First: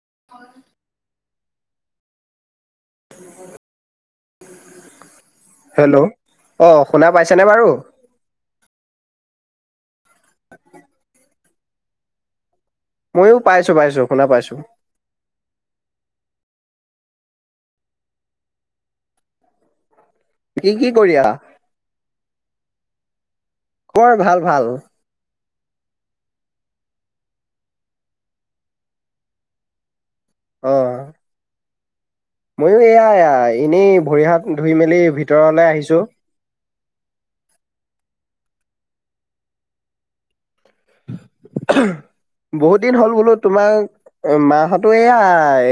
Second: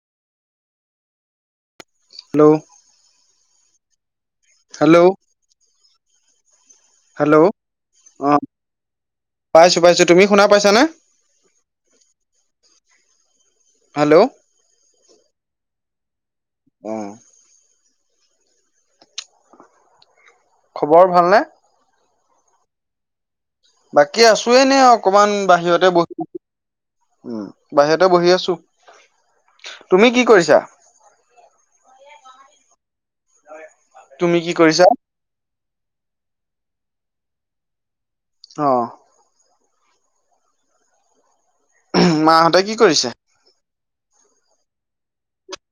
[inaudible] Hello hello hello অঁ শুনা hello পাইছেনে বাৰু অ পাইছো পাইছো তুমি শুনা পাইছানে ময়ো পাইছো পাইছো হেল্ল' শুনা পাইছো। অ কি কি খবৰ কৰি আহা। ভালনে বাকী ভাল আছোয়ে ভাল নে অকনমান বাকী বাহিৰতে বহি আ উম বাহিৰতে বহি আছো। তুমি কি কৰিছা মইো এয়ায়া এনেই ভৰি তুমি কি হাত ধুই কৰিছা মেলি ভিতৰলে আহিছোঁ। অ মাহঁতে কি বহুত দিন কৰিছে হ'ল বোলো তোমাৰ। মাহঁতো এয়া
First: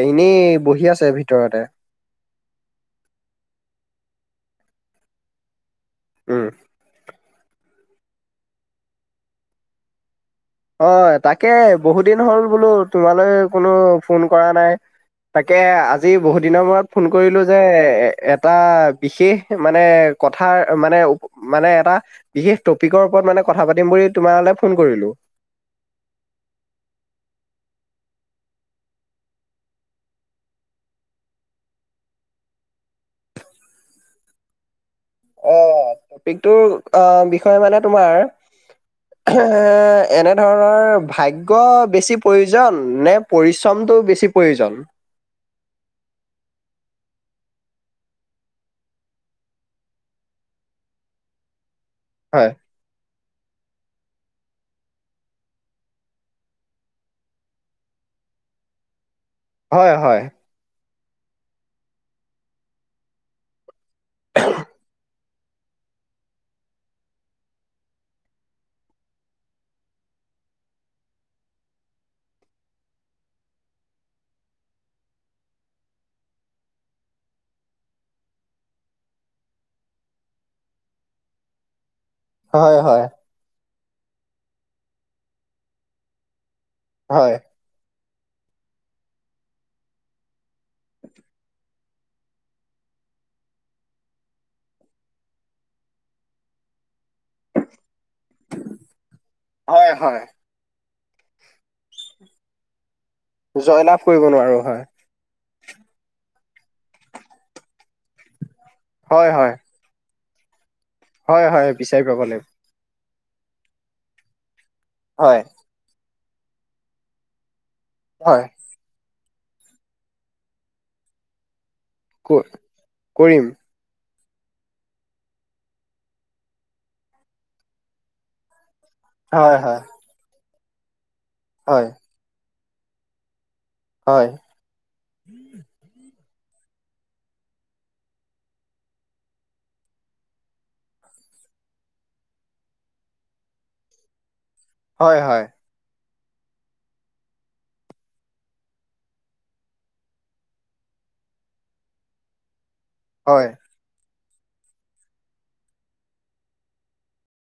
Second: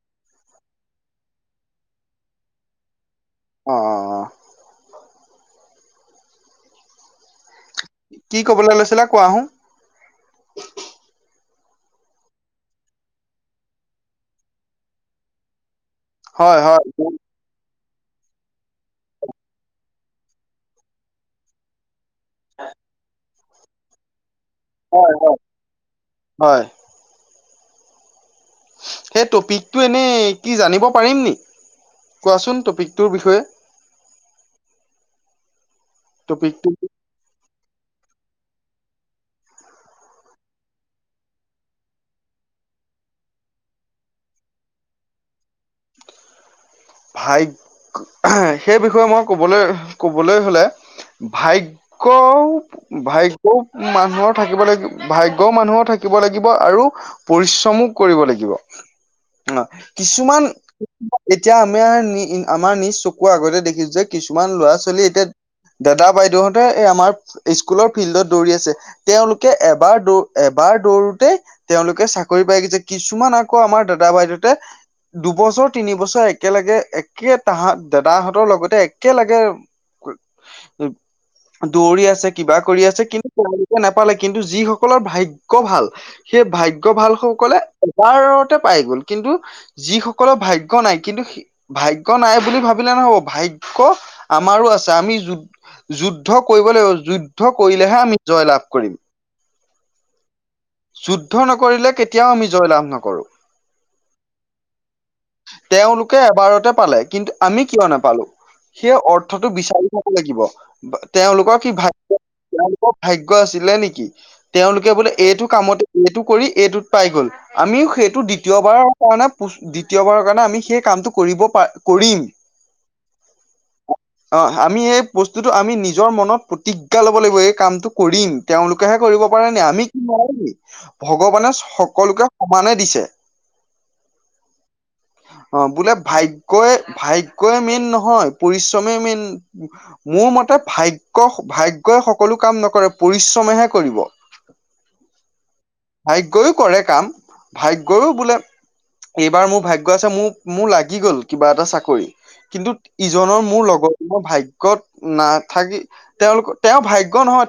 এনেই বহি আছে ভিতৰতে। অ অ উম। কি ক'বলৈ লৈছিলা কোৱাহো। অ তাকে বহু দিন হ'ল বোলো তোমালৈ কোনো ফোন কৰা নাই তাকে আজি বহুত হয় দিনৰ হয় মূৰত ফোন কৰিলো যে এ। এটা বিশেষ মানে কথা মানে মানে এটা বিশেষ টপিকৰওপৰত। মান কথা পাতিম বুলি তোমাৰলৈ ফোন কৰিলো। হয় হয় হয় সেই টপিকটো এনেই কি জানিব পাৰিম নি। কোৱাচোন টপিকটোৰ বিষয়ে অ টপিকটো টপিকটোৰ আহ বিষয়ে মানে তোমাৰ। উ এ এনে ধৰণৰ ভাগ্যৰ বেছি প্ৰয়োজন নে পৰিশ্ৰমটো। বেছি প্ৰয়োজন। ভাগ্য সেই বিষয়ে মই কবলৈ ক'বলৈ হলে ভাগ ক হয়, ভাই মানুহৰ থাকিব লাগিব ভাগ্য় মানুহো থাকিব লাগিব আৰু পৰিশ্ৰমো কৰিব লাগিব দিব অ হয়, হয়, কিছুমান এতিয়া আমি আমাৰ নিজ চকুৰ আগতে দেখিছো যে। কিছুমান ল'ৰা ছোৱালী এতিয়া দাদা বাইদেউহঁতে আমাৰ স্কুলৰ ফিল্ডত দৌৰি আছে তেওঁলোকে এবাৰ দৌ। এবাৰ দৌৰোতেই তেওঁলোকে চাকৰি পাই গৈছে কিছুমান আকৌ আমাৰ দাদা বাইদেউতে দুবছৰ তিনি বছৰ এক একেলগে একে তাহত দাদাহঁতৰ লগতে একেলগে দৌৰি আছে। কিবা হয়, কৰি আছে হয়, কিন্তু তেওঁলোকে নাপালে। কিন্তু যিসকলৰ ভাগ্যৰ ভাল সেই ভাগ্য ভাগ্য হয়। ভালসকলে এবাৰতে পাই গ'ল। কিন্তু যিসকলে ভাগ্য নাই। কিন্তু ভাগ্য নাই বুলি ভাবিলে নহ'ব। ভাগ্য আমাৰো আছে। আমি যুজ যুদ্ধ কৰিবলৈ যুদ্ধ কৰিলেহে আমি জয় লাভ কৰিম হয় হয় যুদ্ধ নকৰিলে কেতিয়াও আমি জয়লাভ নকৰো। জয়লাভ কৰিব নোৱাৰো হয়। তেওঁলোকে এবাৰতে পালে কিন্তু আমি কিয় নাপালো সেই হয়, অৰ্থটো হয়, বিচাৰি ব লাগিব হয়, তেওঁলোকৰ হয়, কি বিচাৰি ভাগ্য পাব লাগিব তেওঁলোকৰ ভাগ্য আছিলে নেকি তেওঁলোকে বোলে হয়, এইটো কামতে এইটো কৰি এইটোত পাই গ'ল। আমিও সেইটো হয়, দ্বিতীয়বাৰৰ কাৰণে প দ্বিতীয়বাৰৰ কাৰণে আমি সেই কামটো কৰিব পাৰ কৰিম কত? কৈ আহিবি। অ' আমি এই বস্তুটো আমি নিজৰ মনত প্ৰতিজ্ঞা লব লাগিব এই কামটো কৰিম। তেওঁলোক তেহেই কৰিব পাৰে হয়, নে হয়, আমি কি নুৱাৰেনি ভগৱানে হয়। সকলোকে সমানে দিছে। হয়। অ' বোলে ভাগ্য কৈ ভাগ্যই মেইন নহয়, পৰিশ্ৰমে মাইন মোৰ মতে ভাগ্য ভাগ্যযই সকলো কাম নকৰে পৰিশ্ৰমেহে কৰিব। হয়-হয়। ভাগ্যইও কৰে কাম ভাগ্যইও বোলে এইবাৰ মোৰ ভাগ্য আছে মোৰ মোৰ লাগি গ'ল কিবা এটা চাকৰি কিন্তু ইজনৰ হয়। মোৰ লগত মোৰ ভাগ্যত নাথাকি তেওঁলোকৰ তেওঁ ভাগ্যও নহয় তেওঁ